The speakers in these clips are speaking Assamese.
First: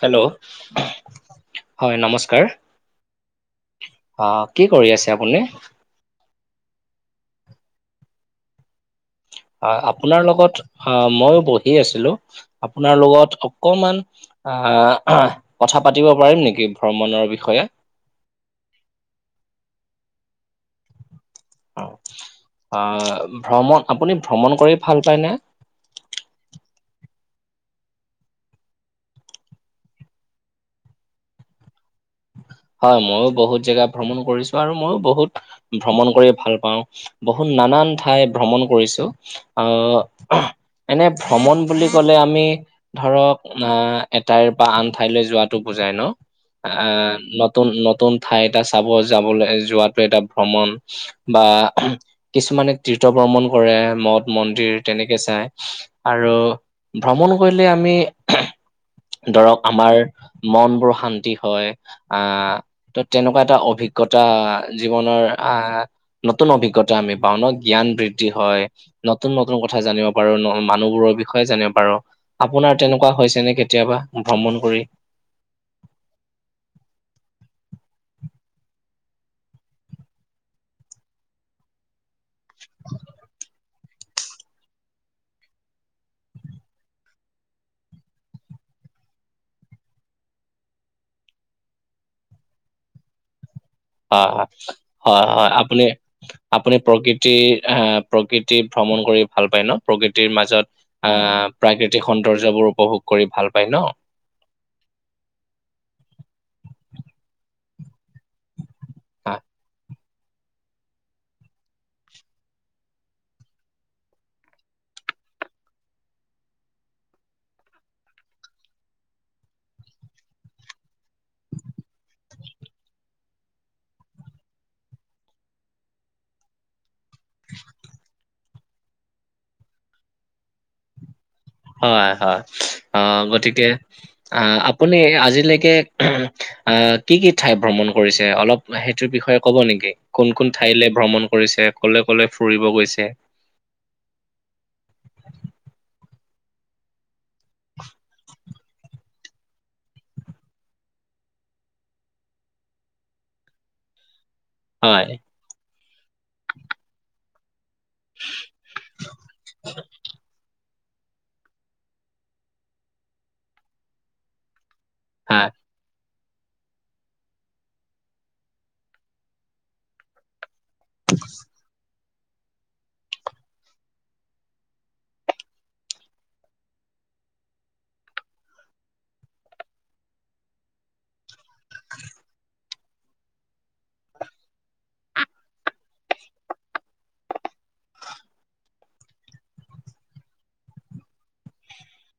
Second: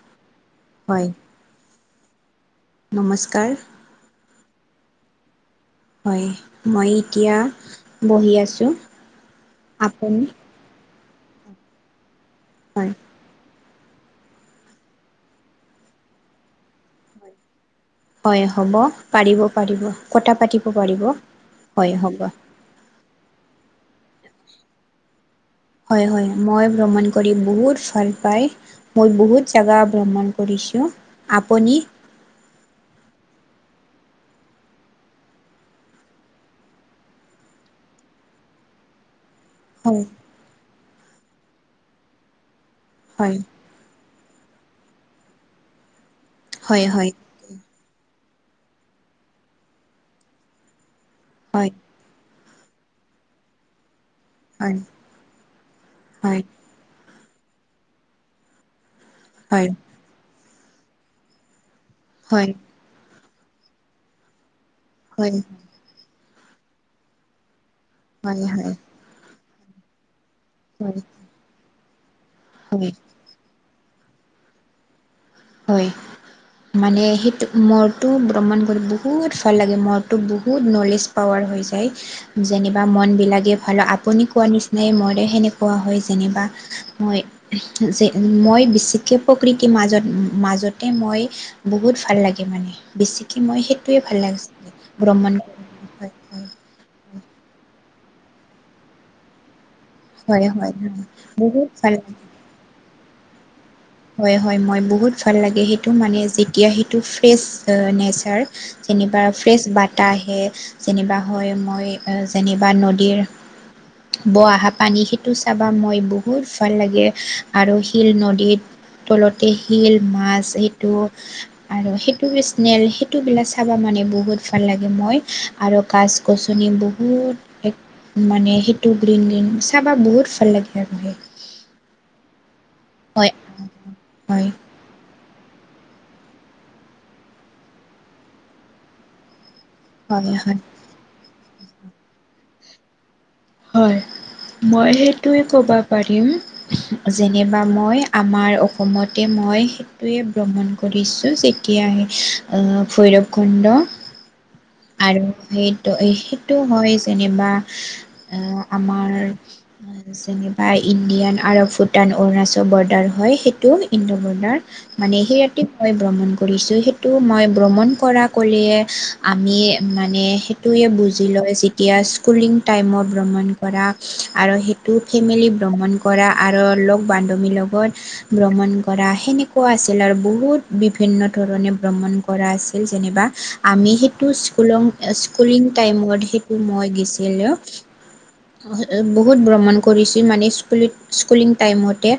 হেল্ল' হয় হয় নমস্কাৰ। নমস্কাৰ। অ' কি কৰি আছে আপুনি? হয়, মই এতিয়া বহি আছোঁ। হয়, আপুনি আপোনাৰ লগত অ, মইও বহি আছিলো। হয় আপোনাৰ লগত অকমান আহ, কথা পাতিব পাৰিম নেকি ভ্ৰমণৰ বিষয়ে? হয়, হ'ব পাৰিব-পাৰিব কটা পাতিব পাৰিব হয় হ'ব। অ' ভ্ৰমণ আপুনি ভ্ৰমণ কৰি ভাল পায়নে? হয়-হয় মই ভ্ৰমণ কৰি বহুত ভাল পাই। মই বহুত জাগা ভ্ৰমণ কৰিছোঁ, আপুনি? হয় ময়ো বহুত জেগা ভ্ৰমণ কৰিছো আৰু ময়ো বহুত ভ্ৰমণ কৰি ভাল পাওঁ। বহুত নানান ঠাই ভ্ৰমণ কৰিছো। হয় এনে ভ্ৰমণ বুলি ক'লে আমি হয় ধৰক। এটাইৰ পৰা আন ঠাইলৈ যোৱাটো বুজাই ন। হয় আহ নতুন-নতুন ঠাই এটা চাব যাবলৈ যোৱাাতটো এটা ভ্ৰমণ। বা, হয় কিছুমানে তীৰ্থ ভ্ৰমন কৰে মদ। হয় মন্দিৰ তেনেকে চাই আৰু হয় ভ্ৰমণ কৰিলে আমি হয় ধৰক হয় আমাৰ মন বোৰ শান্তি হয় হয় আহ, ত' তেনেকুৱা এটা অভিজ্ঞতা জীৱনৰ হয় আহ। নতুন অভিজ্ঞতা আমি পাওঁ ন, জ্ঞান বৃদ্ধি হয় নতুন-নতুন কথা জানিব পাৰো। মানুহ হয় বোৰৰ বিষয়ে জানে বাৰু। আপোনাৰ হয় তেনেকুৱা হৈছেনে কেতিয়াবা ভ্ৰমণ কৰি? হয়। মানে সেইটো মোৰটো ভ্ৰমণ কৰি বহুত ভাল লাগে। মোৰটো বহুত নলেজ পাৱাৰ হৈ যায়। যেনিবা মন বিলাকেই ভাল আপুনি কোৱা নিচিনাই মৰে সেনেকুৱা হয় যেনিবা। হয়, যে মই বিশষকে প্ৰকৃতিৰ মাজত। মাজতে মই বহুত ভাল লাগে মানে বেছিকে মই সেই হয়-হয়-হয়-হয় আপুনি হয় আপুনি প্ৰকৃতিৰ আহ, প্ৰকৃতি ভ্ৰমণ কৰি ভাল পায় ন? প্ৰকৃতিৰ হয় মাজত হয় হয় হয় আহ বহুত ভাল প্ৰাকৃতিক লাগে সৌন্দৰ্যবোৰ উপভোগ কৰি ভাল পায় ন? হয়-হয় মই বহুত ভাল লাগে সেইটো মানে যেতিয়া সেইটো ফ্ৰেচ নেচাৰ। যেনিবা ফ্ৰেছ বাটাহ আহে, যেনিবা হয় মই যেনিবা নদীৰ বহা পানী সেইটো চাবা মই বহুত ভাল লাগে। আৰু শিল নদীত, তলতে শিল মাছ এইটো, আৰু সেইটো বিচনেল সেইটো বিলাক চাবা মানে বহুত ভাল লাগে মই। আৰু গাছ-গছনি বো বহুত এক মানে সেইটো গ্ৰীণ-গ্ৰীণ চাবা বহুত ভাল লাগে আৰু সেই। হয়-হয়। অ, গতিকে অ হয় হয় আপুনি আজিলৈকে, অ, কি-কি ঠাই ভ্ৰমণ কৰিছে অলপ সেইটোৰ বিষয়ে ক'ব নেকি? হয় কোন-কোন হয় ঠাইলে ভ্ৰমণ কৰিছে? কলে-কলে ফুৰিব গৈছে? হয়, মই সেইটোৱে ক'বা পাৰিম। যেনিবা মই আমাৰ অসমতে মই সেইটোৱে ভ্ৰমণ কৰিছোঁ যে তিয়া আহ ভৈৰৱ কুণ্ড। হয় আৰু সেইটো-সেইটো হয় যেনিবা। এই আমাৰ যে বা ইণ্ডিয়ান আৰু ভূটান অৰুণাচল বৰ্ডাৰ হয় সেইটো ইণ্ডো বৰ্ডাৰ। মানে সেই হা ৰাতি মই ভ্ৰমণ কৰিছো। সেইটো মই ভ্ৰমণ কৰা কলিয়ে আমি মানে সেইটোৱে বুজি লয় যেতিয়া- স্কুলিং টাইমত ভ্ৰমণ কৰা, আৰু সেইটো ফেমিলি ভ্ৰমণ কৰা, আৰু লগ বান্ধৱীৰ লগত, ভ্ৰমণ কৰা সেনেকুৱা আছিল, আৰু বহুত বিভিন্ন ধৰণে ভ্ৰমণ কৰা আছিল যেনিবা। আমি সেইটো স্কুলং স্কুলিং টাইমত সেইটো মই গেছিলোঁ। [unintelligible] বহুত ভ্ৰমণ কৰিছো মানে স্কুলি স্কুলিং টাইমতে।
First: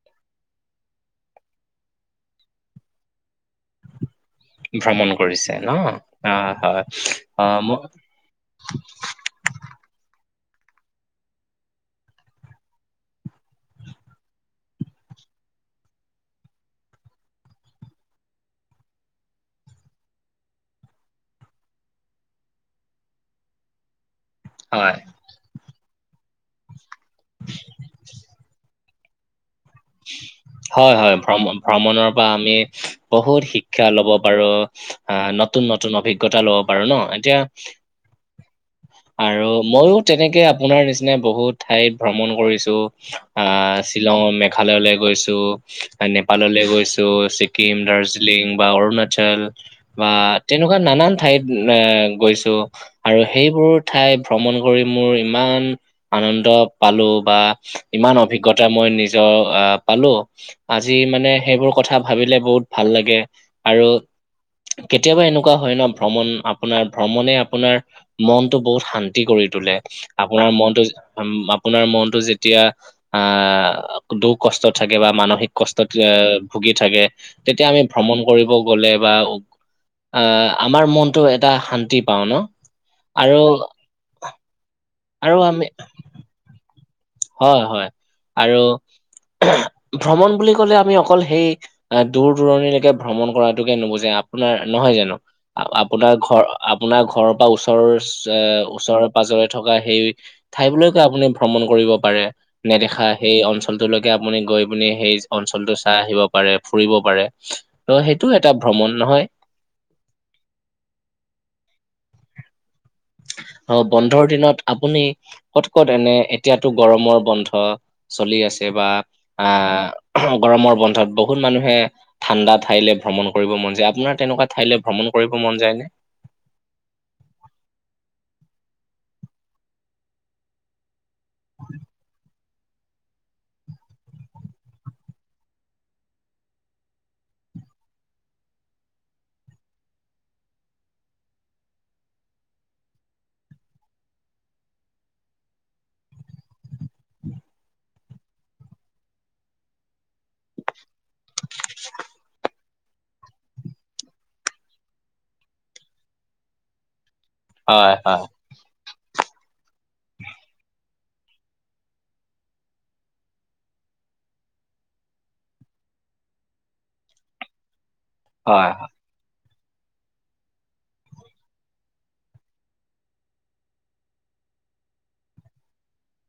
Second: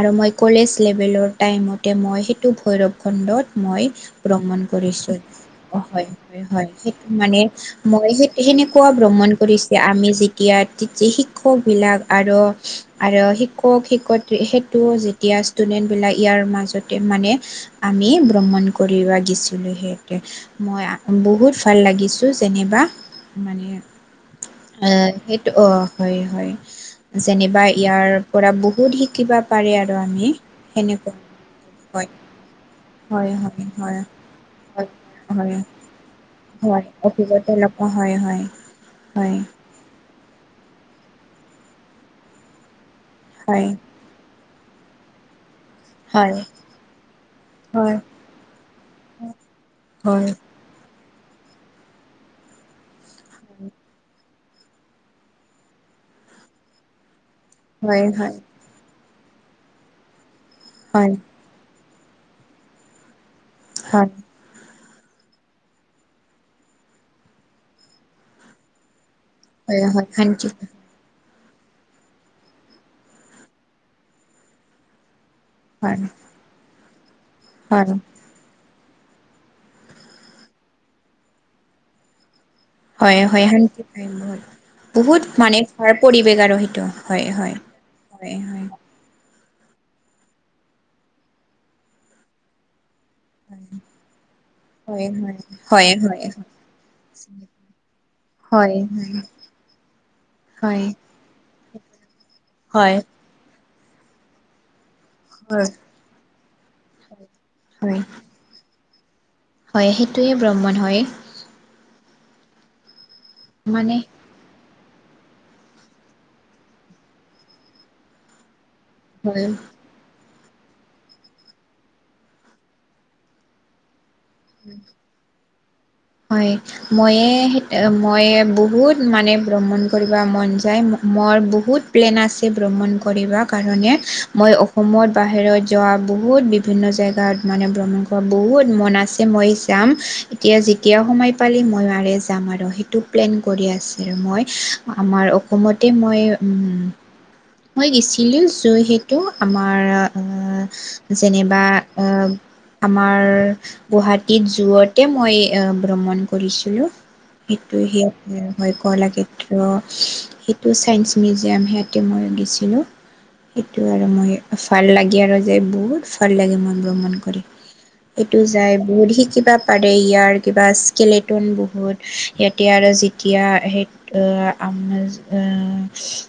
আৰু মই কলেজ লেভেলত টাইমতে মই সেইটো ভৈৰৱ খণ্ডত মই ভ্ৰমণ কৰিছোঁ। কৰিছে ন হয় হয় হয়, সেইটো মানে অ মই সেই সেনেকুৱা ভ্ৰ ভ্ৰমণ কৰিছে আমি যেতিয়া তেতি শিক্ষক বিলাক আৰ আৰু শিক্ষক শিক্ষয়িত্ৰী সেইটো যেতিয়া ষ্টুডেন্ট বিলাক ইয়াৰ মাজতে মানে আমি ভ্ৰমণ কৰিবা গেছিলো সিহঁতে মই আ বহুত ভাল লাগিছোঁ যেনেবা, মানে হয় এ অ হয় হয়, যেনিবা ইয়াৰ পৰা বহুত শিকিবা পাৰে আৰ পানী হয় হয়, ভ্ৰম ভ্ৰমণৰ পৰা আমি হয় বহুত হয় শিক্ষা হয় ল'ব পাৰো, হয় আ হয় নতুন নত নতুন অভিজ্ঞতা লব হয় পাৰো ন এতিয়া অভিজ্ঞতা ল'ব হয় হয়, হয় আৰু মইও তেনেকে আপোনাৰ নিচিনাই বহুত ঠাইত ভ্ৰমণ কৰিছো। হয়। আহ শ্বিলং, মেঘালয়লে গৈছো। হয় নেপাললে গৈছোঁ। ছিকিম, হয় হয় দাৰ্জিলিং বা অৰুণাচল হয় বা হয় তেনেকুৱা নানান ঠাইত এ গৈছো আৰু সেইবোৰত ঠাই ভ্ৰমণ কৰি মোৰ ইমান আনন্দ পালো বা হয় হয় ইমান অভিজ্ঞতা তা মই নিজৰ আহ পালো আজি হয় হয় মানে সেইবোৰ কথা ভাবিলে বহুত ভাল লাগে আৰু কেতিয়াবা এনেকুৱা হয় ন ভ্ৰমণ আপোনাৰ ভ্ৰমণে আপোনাৰ মন বহুত শান্তি কৰি তুলে। শান্তি আপোনাৰ মনটো- আপোনাৰ মনটো যেতিয়া আহ দুখ কষ্ট থাকে বা মানসিক কষ্ট হয় এ ভুগি থাকে তেতিয়া আমি হয় ভ্ৰমণ কৰিব গলে বা আহ আমাৰ মনটো এটা শান্তি পাওঁ ন। হয় আৰু হয় শান্তি হয় বহুত। বহুত আৰু মানে আমি পৰিৱেশ আৰু সেইটো। হয় হয়। আৰু ভ্ৰমণ বুলি ক'লে আমি অকল সেই দূৰ দূৰণিলেকে ভ্ৰমণ কৰাতোকে নুবুজে আপোনাৰ নহয় হয় হয় জানো হয় হয় আপোনাৰ হয় ঘৰ আপোনাৰ ঘৰৰ পা ওচৰৰ এ হয় হয় ওচৰৰে হয় পাজৰে থকা সেই হয় ঠাইবিলাকো আপুনি ভ্ৰমণ কৰিব পাৰে হয় নেদেখা সেই অঞ্চলটোলৈকে আপুনি গৈ পিনি সেই হয় অঞ্চলটো চাই আহিব পাৰে ফুৰিব পাৰে ত হয় সেইটো এটা ভ্ৰমণ নহয় হয় সেইটোৱে ভ্ৰমণ হয় অ মানে বন্ধৰ দিনত আপুনি কত কত এনে এতিয়াতো গৰমৰ বন্ধ চলি আছে বা হয় আ গৰমৰ বন্ধত বহুত মানুহে ঠাণ্ডা ঠাইলে ভ্ৰমণ কৰিব মন যায় আপোনাৰ তেনেকুৱাত ঠাইলে ভ্ৰমণ কৰিব মন যায় নে হয় ময়ে ময়ে বহুত মানে ব্ৰমণ কৰিব মন যায় ম-ৰ বহুত প্লেন আছে এ ব্ৰমণ কৰিবা কাৰণে মই অসমত বাহিৰত যৱা বহুত বি বিভিন্ন জেগাত মানে ব্ৰমণ কৰা বহুত মন আছে মই যাম এতিয়া যি এতিয়া সময় পালি মই মাৰে যাম আৰু সেইটো প্লেন কৰি আছিল মই। আমাৰ অসমতে মই মই গিছিলো যিহেতু আমাৰ যেনিবা এ আমাৰ গুৱাহাটীত যোৰতে মই ভ্ৰমণ কৰিছিলো সেইটো হয় হয়। সে হয় কলাক্ষেত্ৰ সেইটো ছায়ন্স মিউজিয়াম সিয়াঁতে মই গৈছিলোঁ। সেইটো আৰু মই ভাল লাগে আৰু যে বহুত ভাল লাগে মন ভ্ৰমণ কৰি। এইটো হয় যায় হয় বহুত শিকিবা পাৰে ইয়াৰ কিবা স্কেলেটন বহুত ইয়াতে আৰু যেতিয়া সেই আ আমাৰ যে আ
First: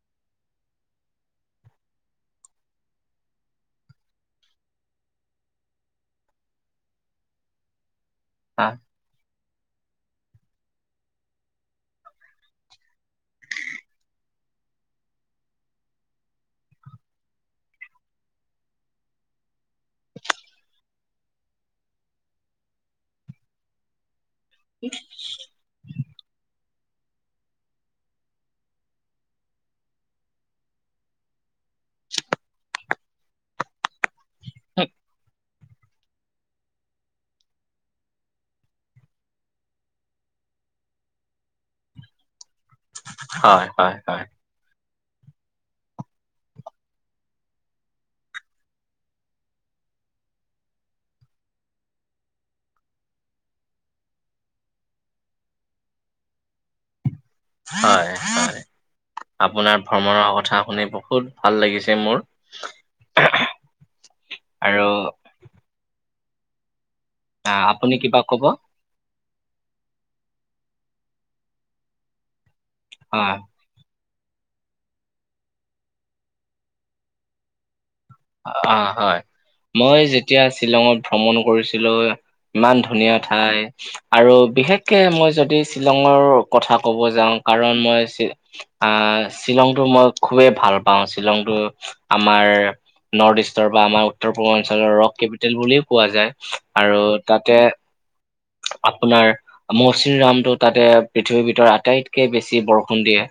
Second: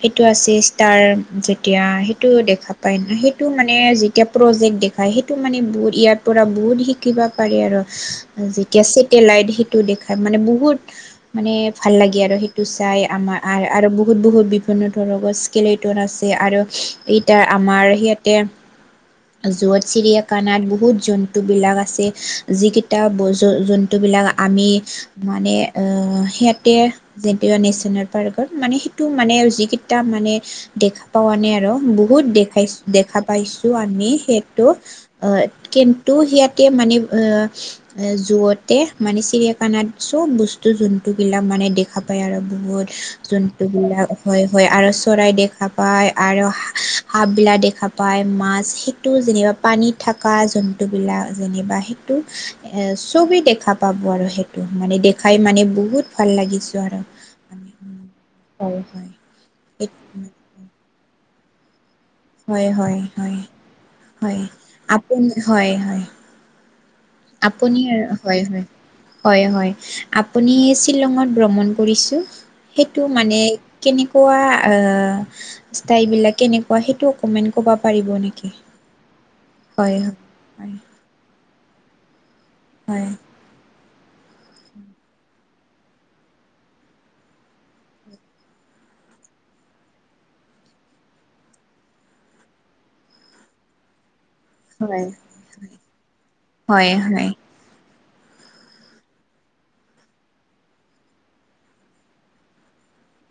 সেইটো আছে ষ্টাৰ যেতিয়া সেইটো দেখা পাই সেইটো মানে যেতিয়া প্ৰজেক্ট দেখাই সেইটো মানে বহুত ইয়াৰ পৰা বহুত শি কিবা পাৰি আৰু যেতিয়া ছেটেলাইট সেইটো দেখা মানে বহুত মানে ভাল লাগে আৰু সেইটো চাই আমাৰ আৰ আৰু বহুত বহুত বিভিন্ন ধৰৰ গছ কেলেটন আছে আৰু ইতিয়া আমাৰ সিয়াতে যত চিৰিয়াখানাত বহুত জন্তুবিলাক আছে, যিকেইটা বচ জো জন্তুবিলাক আমি মানে আঁ সিহঁতে যিটো নেচনেল পাৰ্কত মানে সেইটো মানে যিকেইটা মানে দেখা পোৱা নাই আৰু বহুত দেখাই দেখা পাইছো আমি সেই টো আহ কিন্তু সিয়াতে মানে আহ এ জুৱতে মানে চিৰিয়াখানাত চব বস্তু জন্তুবিলাক মানে দেখা পায় আৰু বহুত জন্তুবিলাক হয়। হয় আৰু চৰাই দেখা পায় আৰু সা সাপবিলাক দেখা পায়, মাছ সে টো যেনিবা পানীত থাকা জন্তুবিলাক যেনিবা সেইটো এ চবি দেখা পাব আৰু সেইটো মানে দেখাই মানে বহুত ভাল লাগিছো আৰু। হয় হয়, হয়। আপোনাৰ ভ্ৰমণৰ কথা শুনি বহুত ভাল লাগিছে মোৰ হয় হয় হয়, হয় আৰু আপু হয় হয়। আহ আপুনি আৰু কিবা হয় কব? হয়। হয় হয় আপুনি শ্বিলঙত ভ্ৰমণ কৰিছোঁ সেইটো অ মানে কেনেকুৱা আ ষ্টাইলবিলাক কেনেকুৱা সেইটো অকমেণ্ট ক'ব পাৰিব নে আ হয় মই যেতিয়া হয় শ্বিলঙত ভ্ৰমণ কৰিছিলো ইমান হয় ধুনীয়া ঠাই আৰু বিশেষকে মই যদি শ্বিলঙৰ কথা ক'ব যাওঁ কাৰণ মই শ্বি আহ শ্বিলংটো মই খুবেই ভাল পাওঁ, শ্বিলংটো আমাৰ নৰ্থ ইষ্টৰ পৰা আমাৰ উত্তৰ পূৰ্বাঞ্চলৰ হয়, ৰক কেপিটেল বুলিও কোৱা যায় হয়, আৰু হয়, তাতে আপোনাৰ মৌচিনৰামটো তাতে পৃথিৱীৰ ভিতৰত আটাইতকে বেছি বৰষুণ দিয়ে।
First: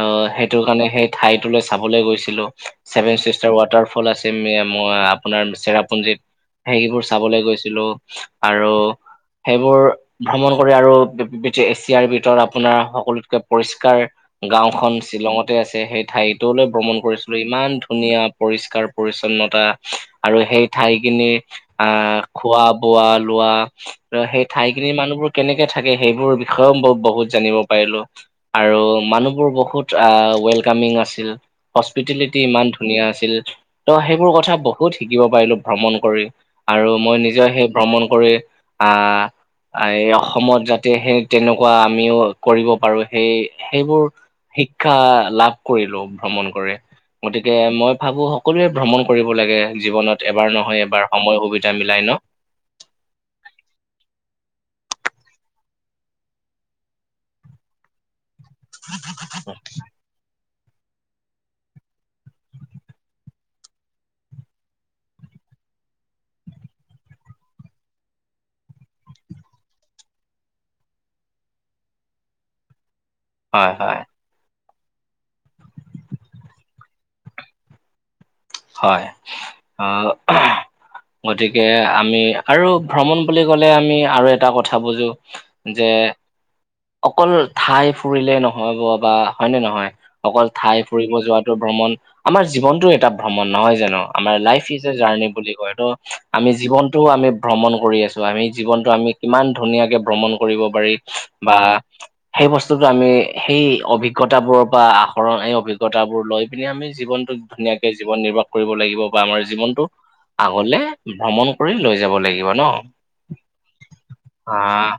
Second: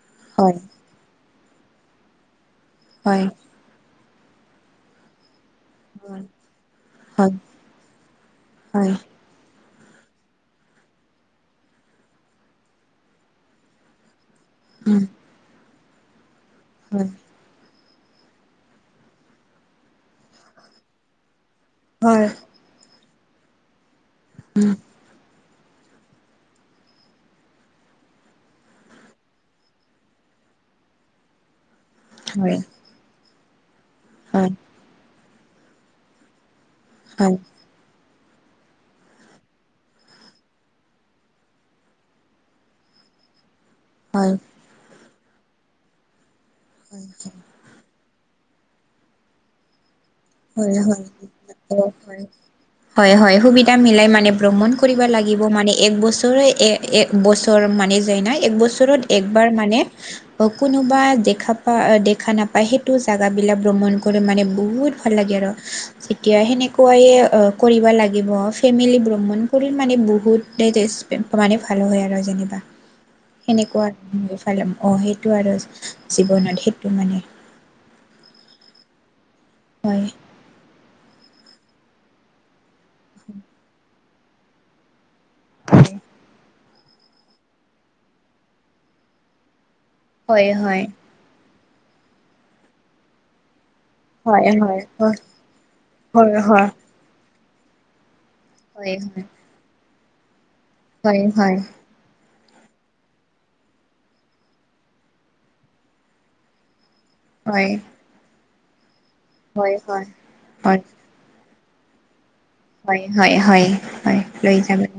অ হয়, সেইটোৰ কাৰণে সেই ঠাইটোলৈ চাবলৈ গৈছিলো ছেভেন হয়, চিষ্টাৰ ৱা ফল আছে মে মই আপোনাৰ চেৰাপুঞ্জীত, সেইবোৰ হয়, চাবলৈ গৈছিলো আৰু হয়, সেইবোৰ ভ্ৰমণ কৰি আৰু পি পৃথি এছিয়াৰ ভিতৰত আপোনাৰ সকলোতকে পৰিষ্কাৰ গাওখন উম, শ্বিলঙতে আছে, সেই ঠাইটোলৈ ভ্ৰমণ হয়, কৰিছিলো ইমান ধুনীয়া পৰিস কাৰ পৰিচ্ছন্নতা আৰু সেই ঠাইখিনি হয়, আহ খোৱা বোৱা, লোৱা আৰু সেই ঠাইখিনি মানুহবোৰ কেনেকে থাকে সেইবোৰ বিষয়েও ব বহুত জানিব পাৰিলো। আৰু মানুহবোৰ বহুত আ ৱেলকামিং আছিল হস্পিতেলিটি হয়, হয়, ইমান ধুনীয়া আছিল, ত সেইবোৰ হয়, হয়, কথা ব হুত শিকিব পাৰিলো ভ্ৰমণ কৰি আৰু মই হয়, নিজে সেই ভ্ৰমণ কৰি আহ এই অসমত যাতে সেই তেনেকুৱা আমিও কৰিব পাৰো সেই সেইবোৰ শিক্ষা লাভ কৰিলো ভ্ৰমণ কৰে গতিকে মই ভাবো সকলোৱে ভ্ৰমণ কৰিব লাগে জীৱনত এবাৰ হয়, হয়, নহয় এবাৰ সময় সুবিধা মিলাই ন। হয় হয়, সুবিধা মিলাই মানে ভ্ৰমণ কৰিব লাগিব, মানে এক বছৰে এক বছৰ মানে যায় ন, এক বছৰত একবাৰ মানে কোনোবা দেখা পা, দেখা নাপায় সেইটো জেগাবিলাক ভ্ৰমণ কৰে মানে বহুত ভাল লাগে আৰু। যেতিয়া সেনেকুৱাই কৰিব লাগিব, ফেমিলি ব্ৰহ্মণ কৰি মানে বহুত ডজষ্ট মানে ভালো হয় আৰু যেনিবা। হয় সেনেকুৱা হয় আৰু মই ফালাম আহ সেইটো আৰু জীৱনত, সেইটো মানে হয়, হয় আহ গতিকে আমি, আৰু ভ্ৰমণ বুলি ক'লে আমি আৰু এটা কথা বুজো, যে অকল ঠাই ফুৰিলে নহয়ব বা হয়নে নহয়, অকল হয় ঠাই হয় ফুৰিব যোৱাত ভ্ৰমণ, আমাৰ জীৱনটো এটা ভ্ৰমণ, নহয় জানো। আমাৰ হয় লাইফ ইজ হয় এ জাৰ্ণি বুলি কয়টো, হয় হয় আমি জীৱনটোও আমি ভ্ৰমণ কৰি আছো, আমি জীৱনটো হয় আমি হয় কিমান ধুনীয়াকে ভ্ৰমণ কৰিব পাৰি, হয় হয় বা হয় সেই বস্তুতো আমি সেই অভিজ্ঞতা বোৰ বা আহৰণ, এই অভিজ্ঞতা বোৰ লৈ পিনে আমি জীৱন হয় ধুনীয়াকে জীৱন নিৰ্বাহ কৰিব লাগিব বা আমাৰ জীৱনতটো, হয় আগলে ভ্ৰমণ কৰি লৈ যাব লাগিব। ন। হয়-হয়, হয়, হয় লৈ যাব, আহ [unintelligible]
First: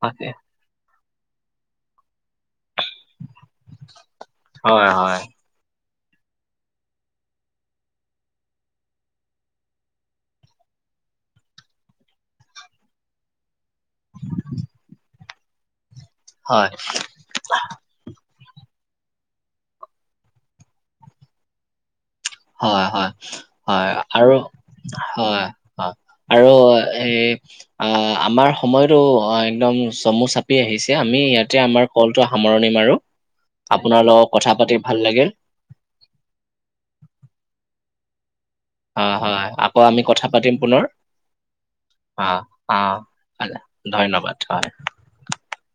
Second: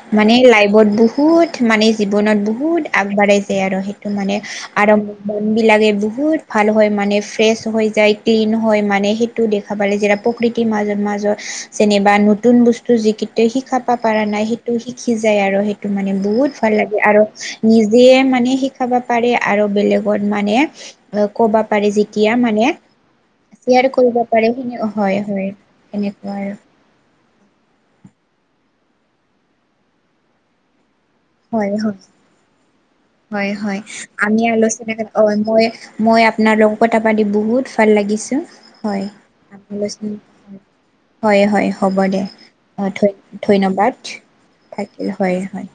তাকে মানে লাইভত বহুত মানে জীৱনত বহুত আগবাঢ়াই যায় আৰু সেইটো মানে, হয় আৰম্ভ হয় বিলাকে বহুত ভাল হয় মানে ফ্ৰেছ হৈ যায় ক্লিন হয় মানে সেইটো দেখ খাবালে যে প্ৰকৃতিৰ মাজত মাজত যেনেবা নতুন বস্তু যিকেইট শিকাবা পাৰা নাই, সেইটো শিকি যায় আৰু সেই টো মানে বহুত হয় ভাল লাগে, আৰু নিজে মানে শিকাব পাৰে আৰু বেলেগত মানে, কবা যেতিয়া মানে, হয় হয় ইয়াৰ হয় কৰিব আৰু পাৰে, হয় হয়-হয় হয় [unintelligible] আৰু এ আ আমাৰ সময়তো, অ একদম চমু চাপি আহিছে। আমি ইয়াতে হয় আমাৰ হয় কলটো সামৰণি মাৰো। হয় হয়, আপোনাৰ লগত আমি কথা পাতি আলোচনা ভাল [unintelligible] অ লাগিল। মই মই আপোনাৰ লগত কতা পাতি বহুত ভাল লাগিছোঁ। হয় হয়, আকৌ আমি কথা পাতিম পুনৰ। হয় হয়, হ'ব দে, অ ধ ধন্যবাদ থাকিল, হয় হয়।